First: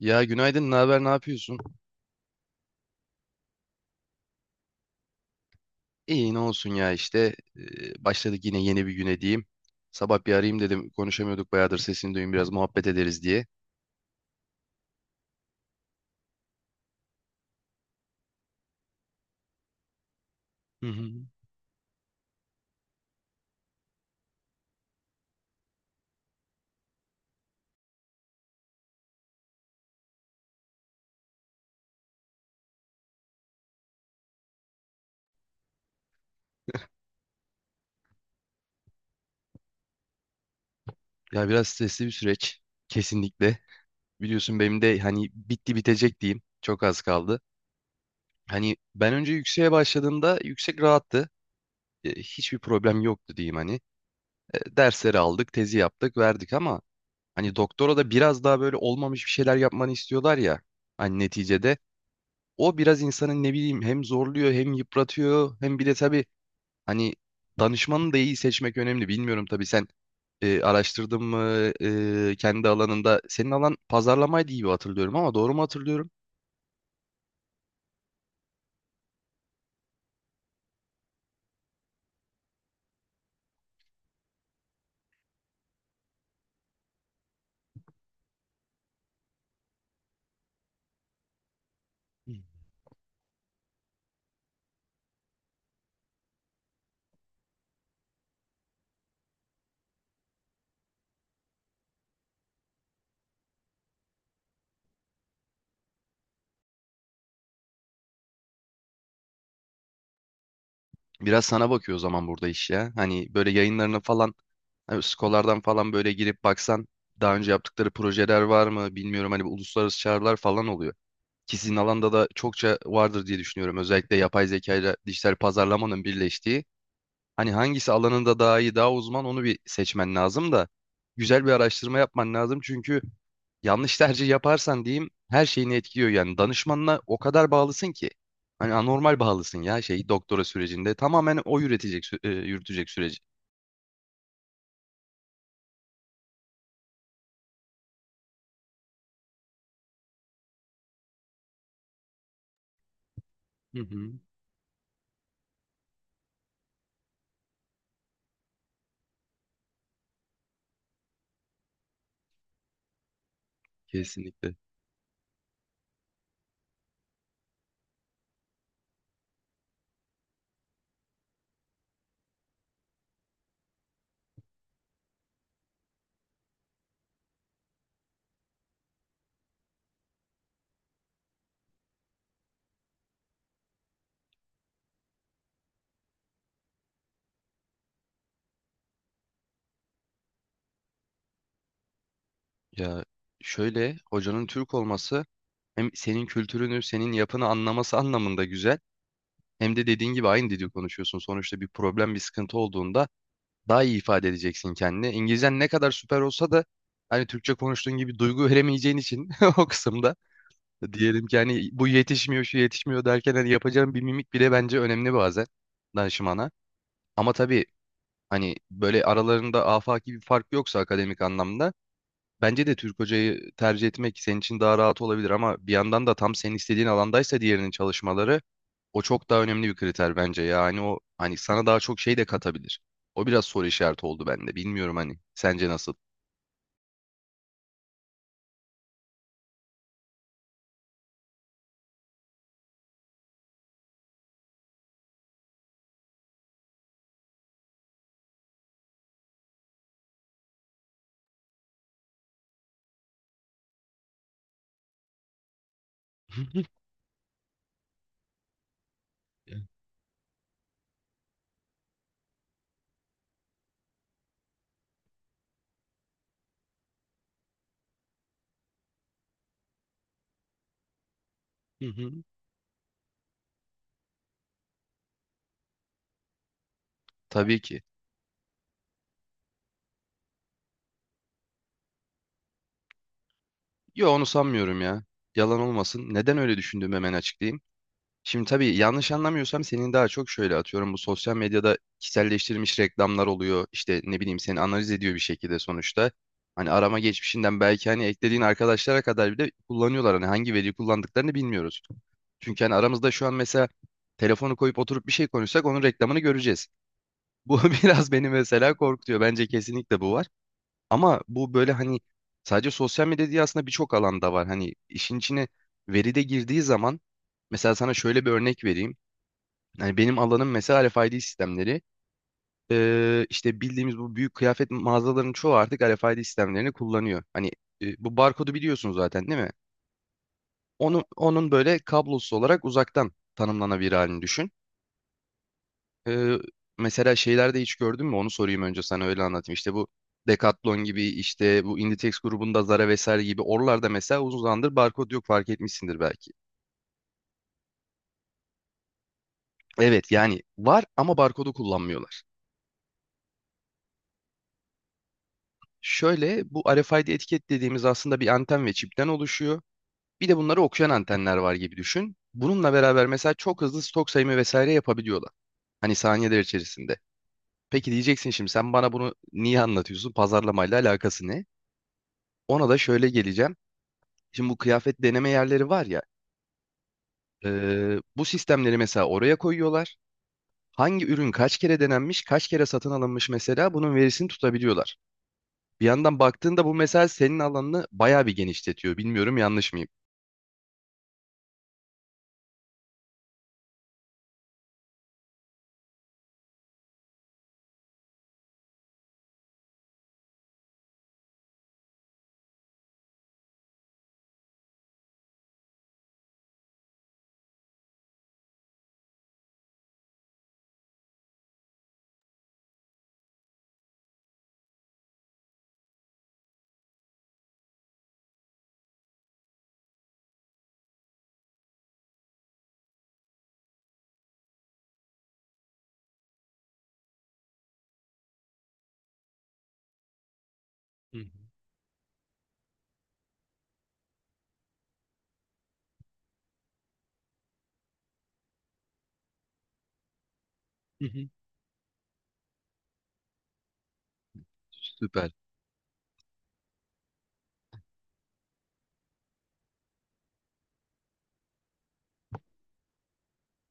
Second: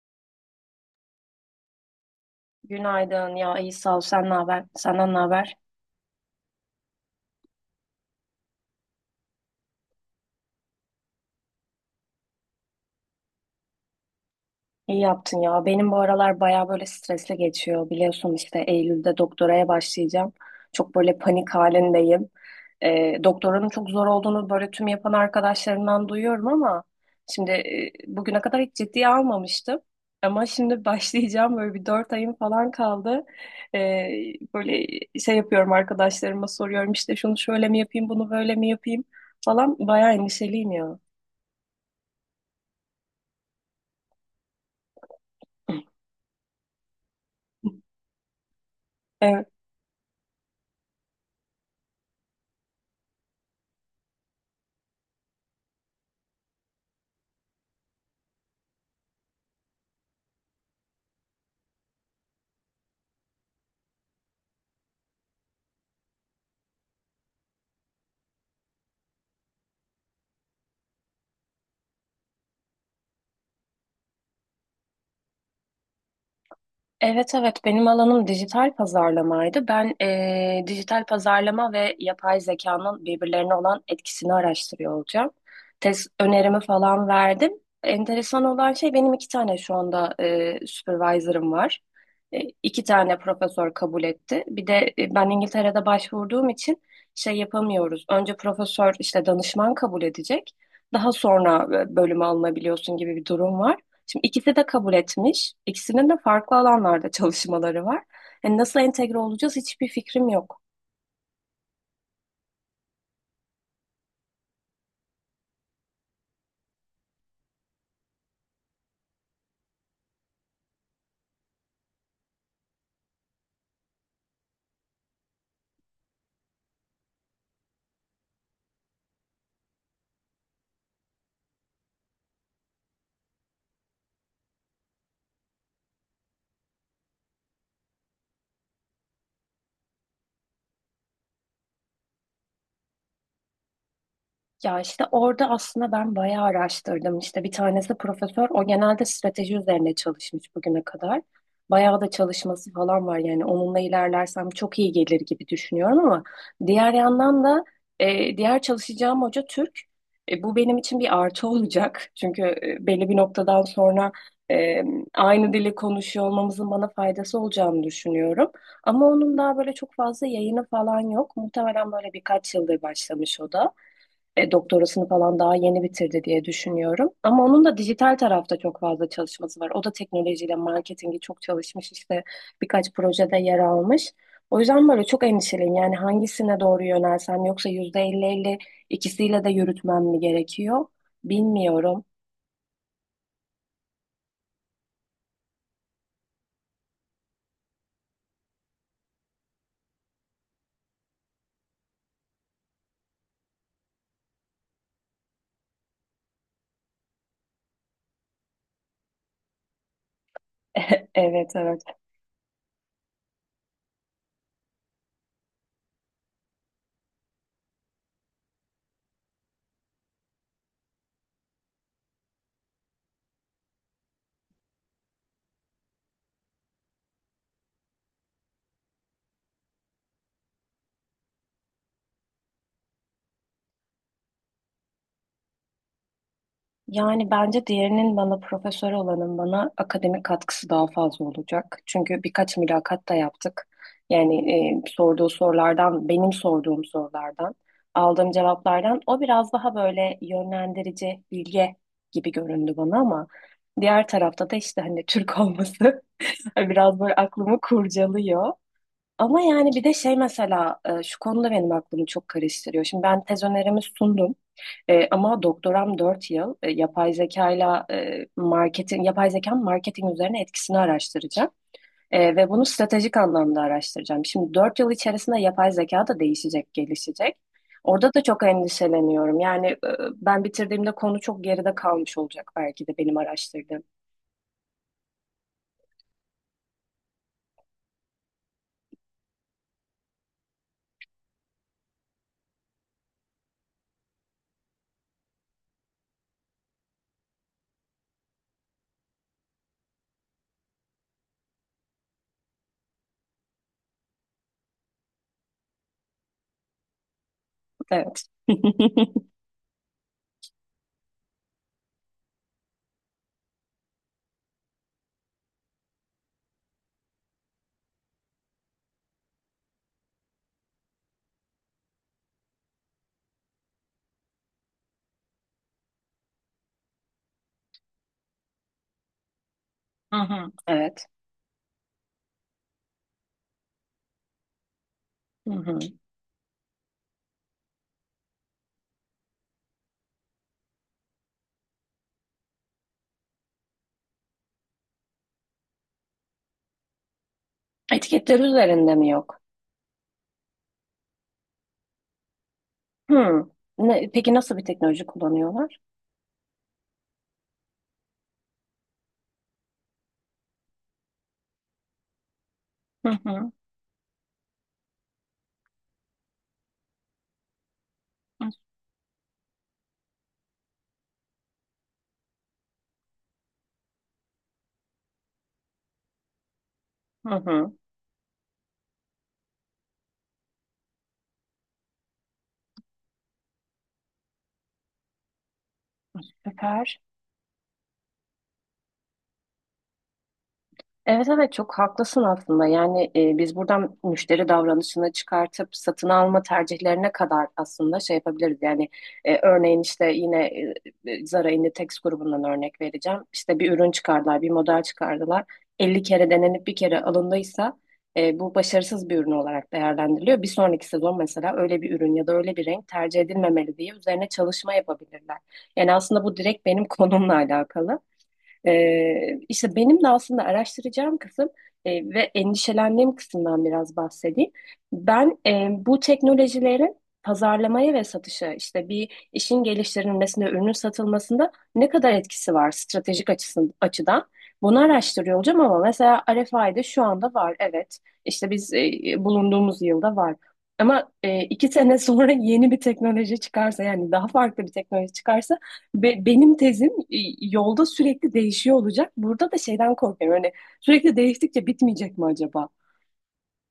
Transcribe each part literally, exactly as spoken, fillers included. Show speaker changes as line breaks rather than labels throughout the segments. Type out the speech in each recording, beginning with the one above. Ya günaydın, ne haber, ne yapıyorsun?
Günaydın ya, iyi sağ ol. Sen ne haber, senden ne haber?
İyi, ne olsun ya işte. Ee, başladık yine yeni bir güne diyeyim. Sabah bir arayayım dedim. Konuşamıyorduk bayağıdır, sesini duyayım biraz muhabbet ederiz diye.
İyi yaptın ya, benim bu aralar baya böyle stresli geçiyor, biliyorsun işte Eylül'de doktoraya başlayacağım,
Hı
çok
hı.
böyle panik halindeyim. Ee, doktoranın çok zor olduğunu böyle tüm yapan arkadaşlarımdan duyuyorum ama şimdi e, bugüne kadar hiç ciddiye almamıştım, ama şimdi başlayacağım, böyle bir dört ayım falan kaldı. Ee, Böyle şey yapıyorum, arkadaşlarıma soruyorum işte şunu şöyle mi yapayım, bunu böyle mi yapayım falan, baya endişeliyim ya.
Ya biraz stresli bir süreç. Kesinlikle. Biliyorsun benim de hani bitti bitecek diyeyim. Çok az kaldı. Hani ben önce
Evet.
yükseğe başladığımda yüksek rahattı. Ee, hiçbir problem yoktu diyeyim hani. Ee, dersleri aldık, tezi yaptık, verdik ama hani doktora da biraz daha böyle olmamış bir şeyler yapmanı istiyorlar ya. Hani neticede o biraz insanın ne bileyim hem zorluyor hem yıpratıyor hem bir de tabii hani danışmanı da iyi seçmek önemli. Bilmiyorum tabii sen e, araştırdın mı e, kendi alanında. Senin alan pazarlamaydı gibi hatırlıyorum, ama doğru mu hatırlıyorum?
Evet evet, benim alanım dijital pazarlamaydı. Ben eee, dijital pazarlama ve yapay zekanın birbirlerine olan etkisini araştırıyor olacağım. Test önerimi falan verdim. Enteresan olan şey, benim iki tane şu anda eee supervisor'ım var.
Hı.
E, iki tane profesör kabul etti. Bir de e, ben İngiltere'de başvurduğum için şey yapamıyoruz. Önce profesör işte danışman kabul edecek. Daha sonra e, bölüme alınabiliyorsun gibi bir durum var. Şimdi ikisi de kabul etmiş. İkisinin de farklı alanlarda çalışmaları var. Yani nasıl entegre olacağız, hiçbir fikrim yok.
Biraz sana bakıyor o zaman burada iş ya. Hani böyle yayınlarını falan, hani Skolar'dan falan böyle girip baksan, daha önce yaptıkları projeler var mı bilmiyorum, hani bu uluslararası çağrılar falan oluyor. Ki sizin alanda da çokça vardır diye düşünüyorum. Özellikle yapay zeka ile dijital pazarlamanın birleştiği hani hangisi alanında daha iyi, daha uzman, onu bir seçmen lazım da güzel bir araştırma yapman lazım. Çünkü yanlış tercih yaparsan diyeyim her şeyini etkiliyor yani. Danışmanına o kadar bağlısın ki. Hani anormal bağlısın ya şey doktora sürecinde. Tamamen o üretecek, sü- e, yürütecek süreci.
Ya işte orada aslında ben bayağı araştırdım. İşte bir tanesi profesör. O genelde strateji üzerine çalışmış bugüne kadar. Bayağı da çalışması falan var. Yani onunla
Hı hı.
ilerlersem çok iyi gelir gibi düşünüyorum, ama diğer yandan da e, diğer çalışacağım hoca Türk. E, bu benim için bir artı olacak. Çünkü e, belli bir noktadan sonra
Kesinlikle.
e, aynı dili konuşuyor olmamızın bana faydası olacağını düşünüyorum. Ama onun daha böyle çok fazla yayını falan yok. Muhtemelen böyle birkaç yıldır başlamış, o da e, doktorasını falan daha yeni bitirdi diye düşünüyorum. Ama onun da dijital tarafta çok fazla çalışması var. O da teknolojiyle marketingi çok çalışmış, işte birkaç projede yer almış. O yüzden böyle çok endişeliyim. Yani hangisine doğru yönelsem, yoksa yüzde elli elli ikisiyle de yürütmem mi gerekiyor? Bilmiyorum.
Ya şöyle, hocanın Türk olması hem senin kültürünü, senin yapını anlaması anlamında güzel. Hem de dediğin gibi aynı dili konuşuyorsun. Sonuçta bir problem, bir sıkıntı olduğunda daha iyi ifade edeceksin kendini. İngilizcen ne kadar süper olsa da hani Türkçe konuştuğun gibi duygu veremeyeceğin için o kısımda, diyelim ki
Evet
hani
evet.
bu yetişmiyor şu yetişmiyor derken, hani yapacağın bir mimik bile bence önemli bazen danışmana. Ama tabii hani böyle aralarında afaki bir fark yoksa akademik anlamda, bence de Türk hocayı tercih etmek senin için daha rahat olabilir. Ama bir yandan da tam senin istediğin alandaysa diğerinin çalışmaları, o çok daha önemli bir kriter bence. Yani o hani sana daha çok şey de katabilir. O biraz soru işareti oldu bende. Bilmiyorum hani. Sence nasıl?
Yani bence diğerinin, bana profesör olanın bana akademik katkısı daha fazla olacak. Çünkü birkaç mülakat da yaptık. Yani e, sorduğu sorulardan, benim sorduğum sorulardan, aldığım cevaplardan o biraz daha böyle yönlendirici, bilge gibi göründü bana, ama diğer tarafta da işte hani Türk olması
Hı hı.
biraz böyle aklımı kurcalıyor. Ama yani bir de şey mesela e, şu konuda benim aklımı çok karıştırıyor. Şimdi ben tez önerimi sundum. E, ama doktoram dört yıl e, yapay zekayla e, marketin yapay zekanın marketing üzerine etkisini araştıracağım.
Hı hı.
E, ve bunu stratejik anlamda araştıracağım. Şimdi dört yıl içerisinde yapay zeka da değişecek, gelişecek.
Tabii ki.
Orada da çok endişeleniyorum. Yani e, ben bitirdiğimde konu çok geride kalmış olacak belki de, benim araştırdığım.
Yo, onu sanmıyorum ya. Yalan olmasın, neden öyle düşündüğümü hemen açıklayayım. Şimdi tabii yanlış anlamıyorsam senin daha çok şöyle, atıyorum, bu sosyal medyada kişiselleştirilmiş reklamlar oluyor. İşte ne bileyim, seni analiz ediyor bir şekilde sonuçta. Hani arama geçmişinden belki, hani eklediğin arkadaşlara kadar bile kullanıyorlar. Hani hangi veriyi kullandıklarını bilmiyoruz. Çünkü hani aramızda şu an mesela telefonu koyup oturup bir şey konuşsak onun reklamını göreceğiz. Bu biraz
Evet.
beni mesela korkutuyor. Bence kesinlikle bu var. Ama bu böyle hani sadece sosyal medya değil, aslında birçok alanda var. Hani işin içine veri de girdiği zaman, mesela sana şöyle bir örnek vereyim. Yani benim alanım mesela R F I D sistemleri. Ee, işte bildiğimiz bu büyük kıyafet mağazalarının çoğu artık R F I D sistemlerini kullanıyor. Hani e, bu barkodu biliyorsun zaten değil mi?
Hı hı.
Onu,
Evet.
onun böyle kablosuz olarak uzaktan tanımlanabilir halini düşün.
Hı hı.
Ee, Mesela şeylerde hiç gördün mü? Onu sorayım önce, sana öyle anlatayım. İşte bu Decathlon gibi, işte bu Inditex grubunda Zara vesaire gibi, oralarda mesela uzun zamandır barkod yok, fark etmişsindir belki.
Etiketler üzerinde mi yok?
Evet yani var ama barkodu kullanmıyorlar.
Hı. Ne, peki nasıl bir teknoloji kullanıyorlar?
Şöyle, bu R F I D etiket dediğimiz aslında bir anten ve çipten oluşuyor. Bir de bunları okuyan antenler var gibi düşün. Bununla beraber
Hı
mesela
hı.
çok hızlı stok sayımı vesaire yapabiliyorlar. Hani saniyeler içerisinde. Peki diyeceksin şimdi, sen bana bunu niye anlatıyorsun? Pazarlamayla alakası ne? Ona da şöyle geleceğim. Şimdi bu kıyafet deneme yerleri var ya,
Hı
e,
hı.
bu sistemleri mesela oraya koyuyorlar. Hangi ürün kaç kere denenmiş, kaç kere satın alınmış, mesela bunun verisini tutabiliyorlar. Bir yandan baktığında bu
Süper.
mesela senin alanını bayağı bir genişletiyor. Bilmiyorum, yanlış mıyım?
Evet evet, çok haklısın aslında. Yani e, biz buradan müşteri davranışını çıkartıp satın alma tercihlerine kadar aslında şey yapabiliriz. Yani e, örneğin işte yine e, Zara Inditex grubundan örnek vereceğim. İşte bir ürün çıkardılar, bir model çıkardılar. elli kere denenip bir kere alındıysa e, bu başarısız bir ürün olarak değerlendiriliyor. Bir sonraki sezon mesela öyle bir ürün ya da öyle bir renk tercih edilmemeli diye üzerine çalışma yapabilirler. Yani aslında bu direkt benim konumla alakalı. Ee, işte benim de aslında araştıracağım kısım e, ve endişelendiğim kısımdan biraz bahsedeyim. Ben e, bu teknolojilerin pazarlamaya ve satışa, işte bir işin geliştirilmesinde, ürünün
Hı hı.
satılmasında ne kadar etkisi var stratejik açısın, açıdan? Bunu araştırıyor olacağım, ama mesela R F I'de şu anda var, evet. İşte biz, e, bulunduğumuz yılda var.
Hı
Ama
hı.
e, iki sene sonra yeni bir teknoloji çıkarsa, yani daha farklı bir teknoloji
Süper.
çıkarsa Be- benim tezim e, yolda sürekli değişiyor olacak. Burada da şeyden korkuyorum. Hani sürekli değiştikçe bitmeyecek mi acaba?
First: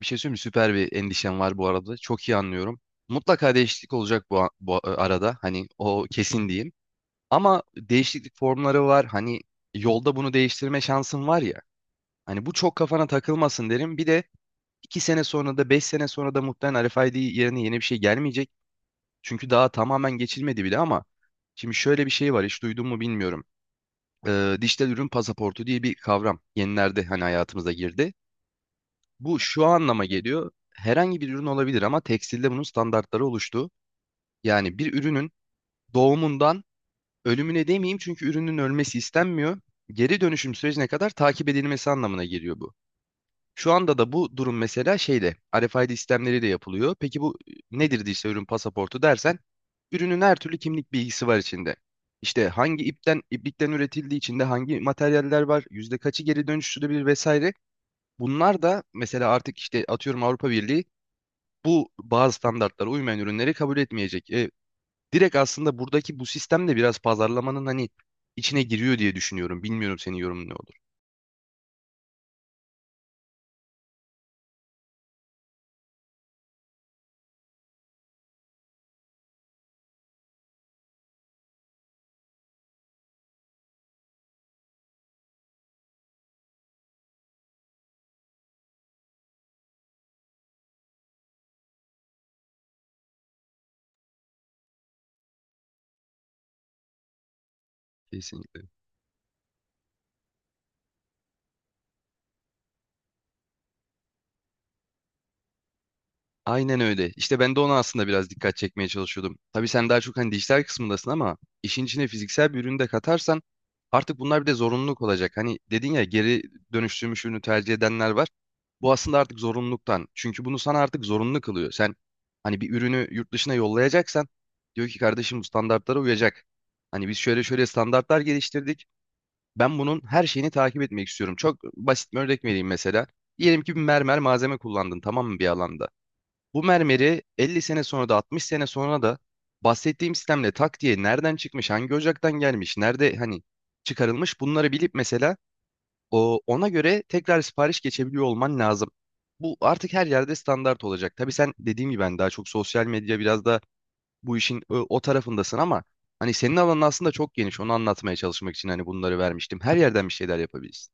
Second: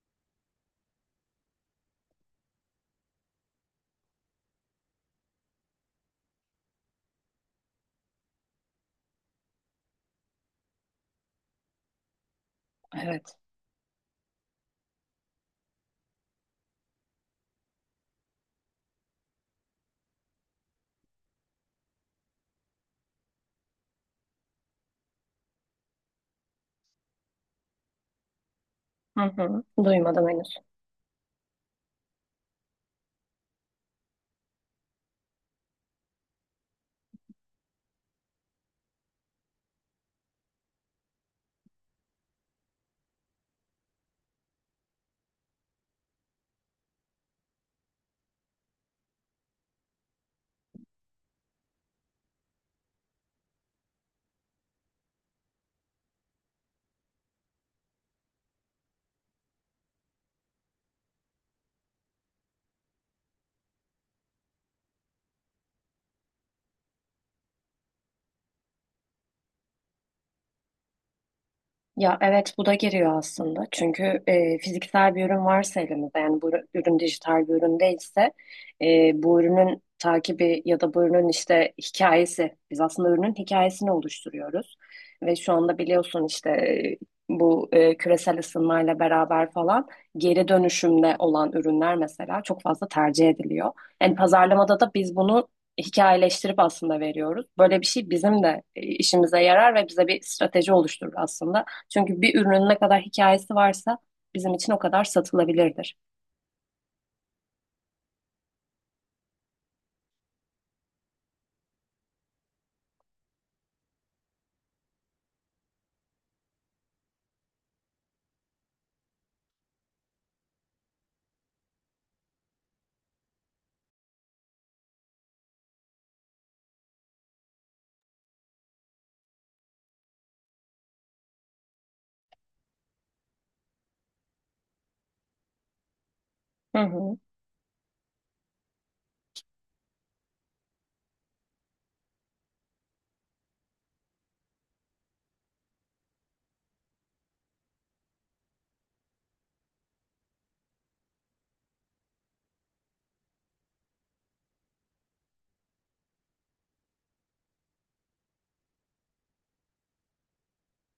Bir şey söyleyeyim mi? Süper bir endişem var bu arada. Çok iyi anlıyorum. Mutlaka değişiklik olacak bu, a- bu a- arada. Hani o kesin diyeyim. Ama değişiklik formları var. Hani yolda bunu değiştirme şansın var ya. Hani bu çok kafana
Evet.
takılmasın derim. Bir de iki sene sonra da beş sene sonra da muhtemelen R F I D yerine yeni bir şey gelmeyecek. Çünkü daha tamamen geçilmedi bile. Ama şimdi şöyle bir şey var, hiç duydun mu bilmiyorum. Ee, Dijital ürün pasaportu diye bir kavram yenilerde hani hayatımıza girdi.
Hı
Bu
hı.
şu anlama
Duymadım
geliyor:
henüz.
herhangi bir ürün olabilir ama tekstilde bunun standartları oluştu. Yani bir ürünün doğumundan ölümüne demeyeyim, çünkü ürünün ölmesi istenmiyor, geri dönüşüm sürecine kadar takip edilmesi anlamına geliyor bu. Şu anda da bu durum mesela şeyle, R F I D sistemleriyle yapılıyor. Peki bu nedir diye, işte ürün pasaportu dersen, ürünün her türlü kimlik bilgisi var içinde. İşte hangi ipten iplikten üretildiği, içinde hangi materyaller var, yüzde kaçı geri dönüştürülebilir vesaire. Bunlar da mesela artık, işte atıyorum, Avrupa Birliği bu bazı standartlara uymayan ürünleri kabul etmeyecek. E, direkt aslında buradaki bu sistem de biraz pazarlamanın hani içine giriyor diye düşünüyorum. Bilmiyorum, senin yorumun ne olur?
Ya evet, bu da giriyor aslında. Çünkü e, fiziksel bir ürün varsa elimizde, yani bu ürün dijital bir ürün değilse e, bu ürünün takibi ya da bu ürünün işte hikayesi, biz aslında ürünün hikayesini oluşturuyoruz. Ve şu anda biliyorsun işte e, bu e, küresel ısınmayla beraber falan geri dönüşümde olan ürünler mesela çok fazla tercih ediliyor. Yani pazarlamada da biz bunu hikayeleştirip aslında veriyoruz. Böyle bir şey bizim de
Kesinlikle.
e, işimize yarar ve bize bir strateji oluşturur aslında. Çünkü bir ürünün ne kadar hikayesi varsa bizim için o kadar satılabilirdir.
Aynen öyle. İşte ben de ona aslında biraz dikkat çekmeye çalışıyordum. Tabii sen daha çok hani dijital kısmındasın, ama işin içine fiziksel bir ürünü de katarsan artık bunlar bir de zorunluluk olacak. Hani dedin ya, geri dönüştürmüş ürünü tercih edenler var. Bu aslında artık zorunluluktan. Çünkü bunu sana artık zorunlu kılıyor. Sen hani bir ürünü yurt dışına yollayacaksan, diyor ki kardeşim bu standartlara uyacak. Hani biz şöyle şöyle standartlar geliştirdik. Ben bunun her şeyini takip etmek istiyorum. Çok basit bir örnek vereyim mesela. Diyelim ki bir mermer malzeme kullandın, tamam mı, bir alanda? Bu
Hı hı.
mermeri elli sene sonra da altmış sene sonra da bahsettiğim sistemle tak diye nereden çıkmış, hangi ocaktan gelmiş, nerede hani çıkarılmış, bunları bilip mesela o, ona göre tekrar sipariş geçebiliyor olman lazım. Bu artık her yerde standart olacak. Tabii sen dediğim gibi ben daha çok sosyal medya, biraz da bu işin o, o tarafındasın ama hani senin alanın aslında çok geniş. Onu anlatmaya çalışmak için hani bunları vermiştim. Her yerden bir şeyler yapabilirsin.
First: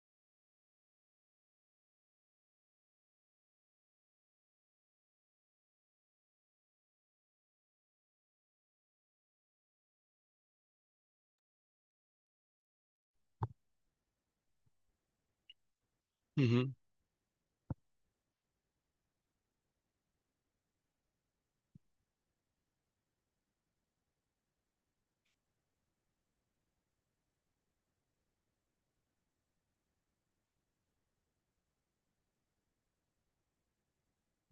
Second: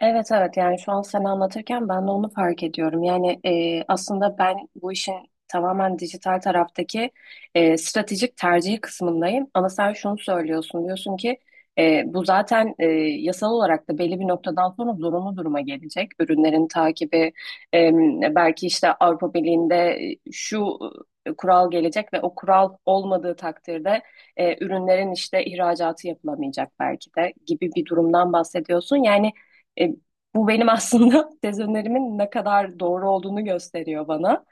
Evet evet, yani şu an sen anlatırken ben de onu fark ediyorum. Yani e, aslında ben bu işin tamamen dijital taraftaki e, stratejik tercihi kısmındayım. Ama sen şunu söylüyorsun, diyorsun ki e, bu zaten e, yasal olarak da belli bir noktadan sonra zorunlu duruma gelecek.
Hı
Ürünlerin
hı.
takibi e, belki işte Avrupa Birliği'nde e, şu e, kural gelecek ve o kural olmadığı takdirde e, ürünlerin işte ihracatı yapılamayacak belki de gibi bir durumdan bahsediyorsun. Yani e, bu benim aslında tez önerimin ne kadar doğru olduğunu gösteriyor bana.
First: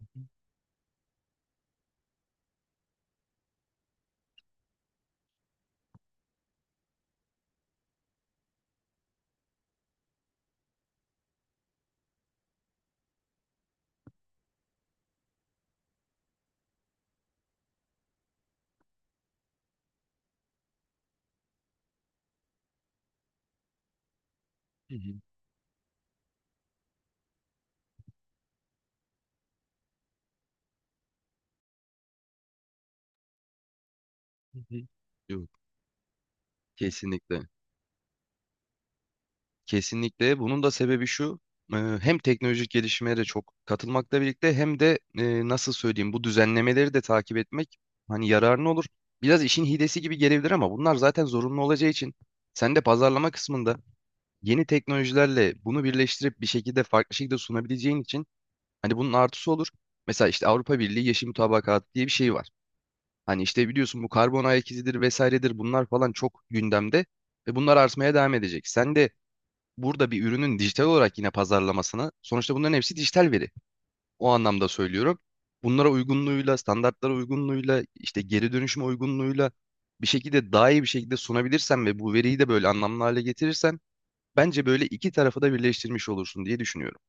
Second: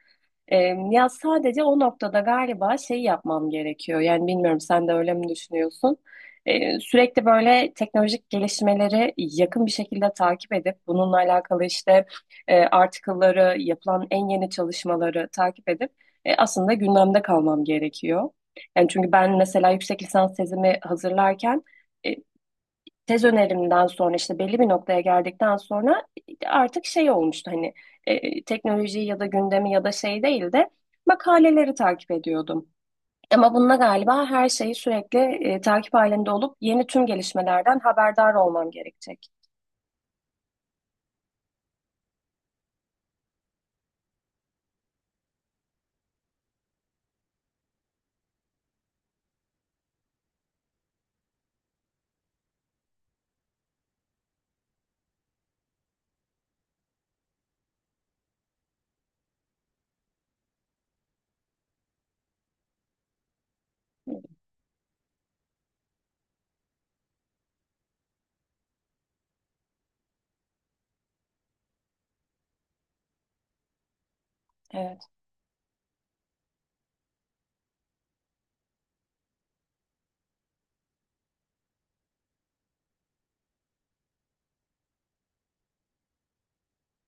E, Ya sadece o noktada galiba şey yapmam gerekiyor. Yani bilmiyorum, sen de öyle mi düşünüyorsun? E, sürekli böyle teknolojik gelişmeleri yakın bir şekilde takip edip bununla alakalı işte e, article'ları, yapılan en yeni çalışmaları takip edip e, aslında gündemde kalmam gerekiyor. Yani çünkü ben mesela yüksek lisans tezimi hazırlarken e, tez önerimden sonra işte belli bir
Hı
noktaya
hı.
geldikten sonra artık şey olmuştu hani e, teknolojiyi ya da gündemi ya da şey değil de makaleleri takip ediyordum. Ama bununla galiba her
Hı
şeyi
hı.
sürekli
Yok,
e, takip halinde olup yeni tüm
kesinlikle.
gelişmelerden haberdar olmam gerekecek.
Kesinlikle. Bunun da sebebi şu. e, Hem teknolojik gelişmeye de çok katılmakla birlikte, hem de e, nasıl söyleyeyim, bu düzenlemeleri de takip etmek hani yararlı olur. Biraz işin hilesi gibi gelebilir ama bunlar zaten zorunlu olacağı için, sen de pazarlama kısmında yeni teknolojilerle bunu birleştirip bir şekilde farklı şekilde sunabileceğin için hani bunun artısı olur. Mesela işte Avrupa Birliği Yeşil Mutabakat diye bir şey var. Hani işte biliyorsun, bu karbon ayak izidir vesairedir, bunlar falan çok gündemde ve bunlar artmaya devam edecek. Sen de burada bir ürünün dijital olarak yine pazarlamasına, sonuçta bunların hepsi dijital veri, o anlamda
Evet.
söylüyorum, bunlara uygunluğuyla, standartlara uygunluğuyla, işte geri dönüşüm uygunluğuyla bir şekilde daha iyi bir şekilde sunabilirsen ve bu veriyi de böyle anlamlı hale getirirsen, bence böyle iki tarafı da birleştirmiş olursun diye düşünüyorum.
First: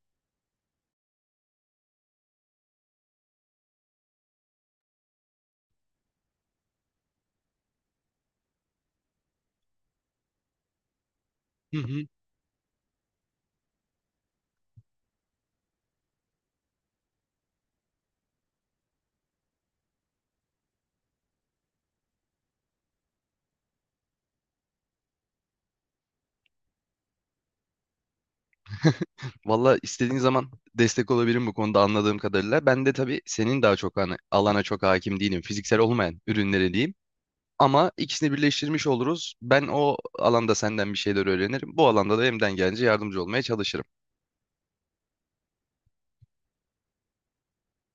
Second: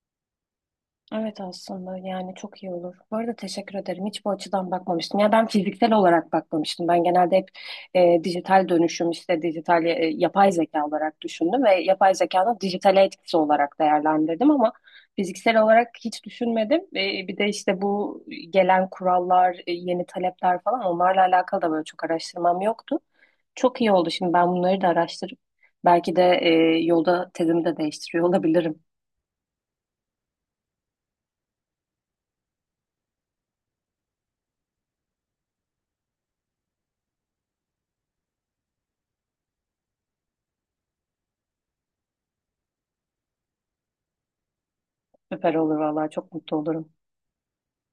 Evet aslında, yani çok iyi olur. Bu arada teşekkür ederim. Hiç bu açıdan bakmamıştım. Ya ben fiziksel olarak bakmamıştım. Ben genelde hep e, dijital dönüşüm işte dijital e, yapay zeka olarak düşündüm
Hı
ve
hı.
yapay zekanın dijitale etkisi olarak değerlendirdim, ama fiziksel olarak hiç düşünmedim. E, bir de işte bu gelen kurallar, e, yeni talepler falan onlarla alakalı da böyle çok araştırmam yoktu. Çok iyi oldu. Şimdi ben bunları da araştırıp belki de e, yolda tezimi de değiştiriyor olabilirim.
Valla, istediğin zaman destek olabilirim bu konuda anladığım kadarıyla. Ben de tabii senin daha çok hani alana çok hakim değilim, fiziksel olmayan ürünlere diyeyim. Ama ikisini birleştirmiş oluruz. Ben o alanda senden bir şeyler öğrenirim, bu alanda da elimden gelince yardımcı olmaya çalışırım.
Süper olur vallahi, çok mutlu olurum.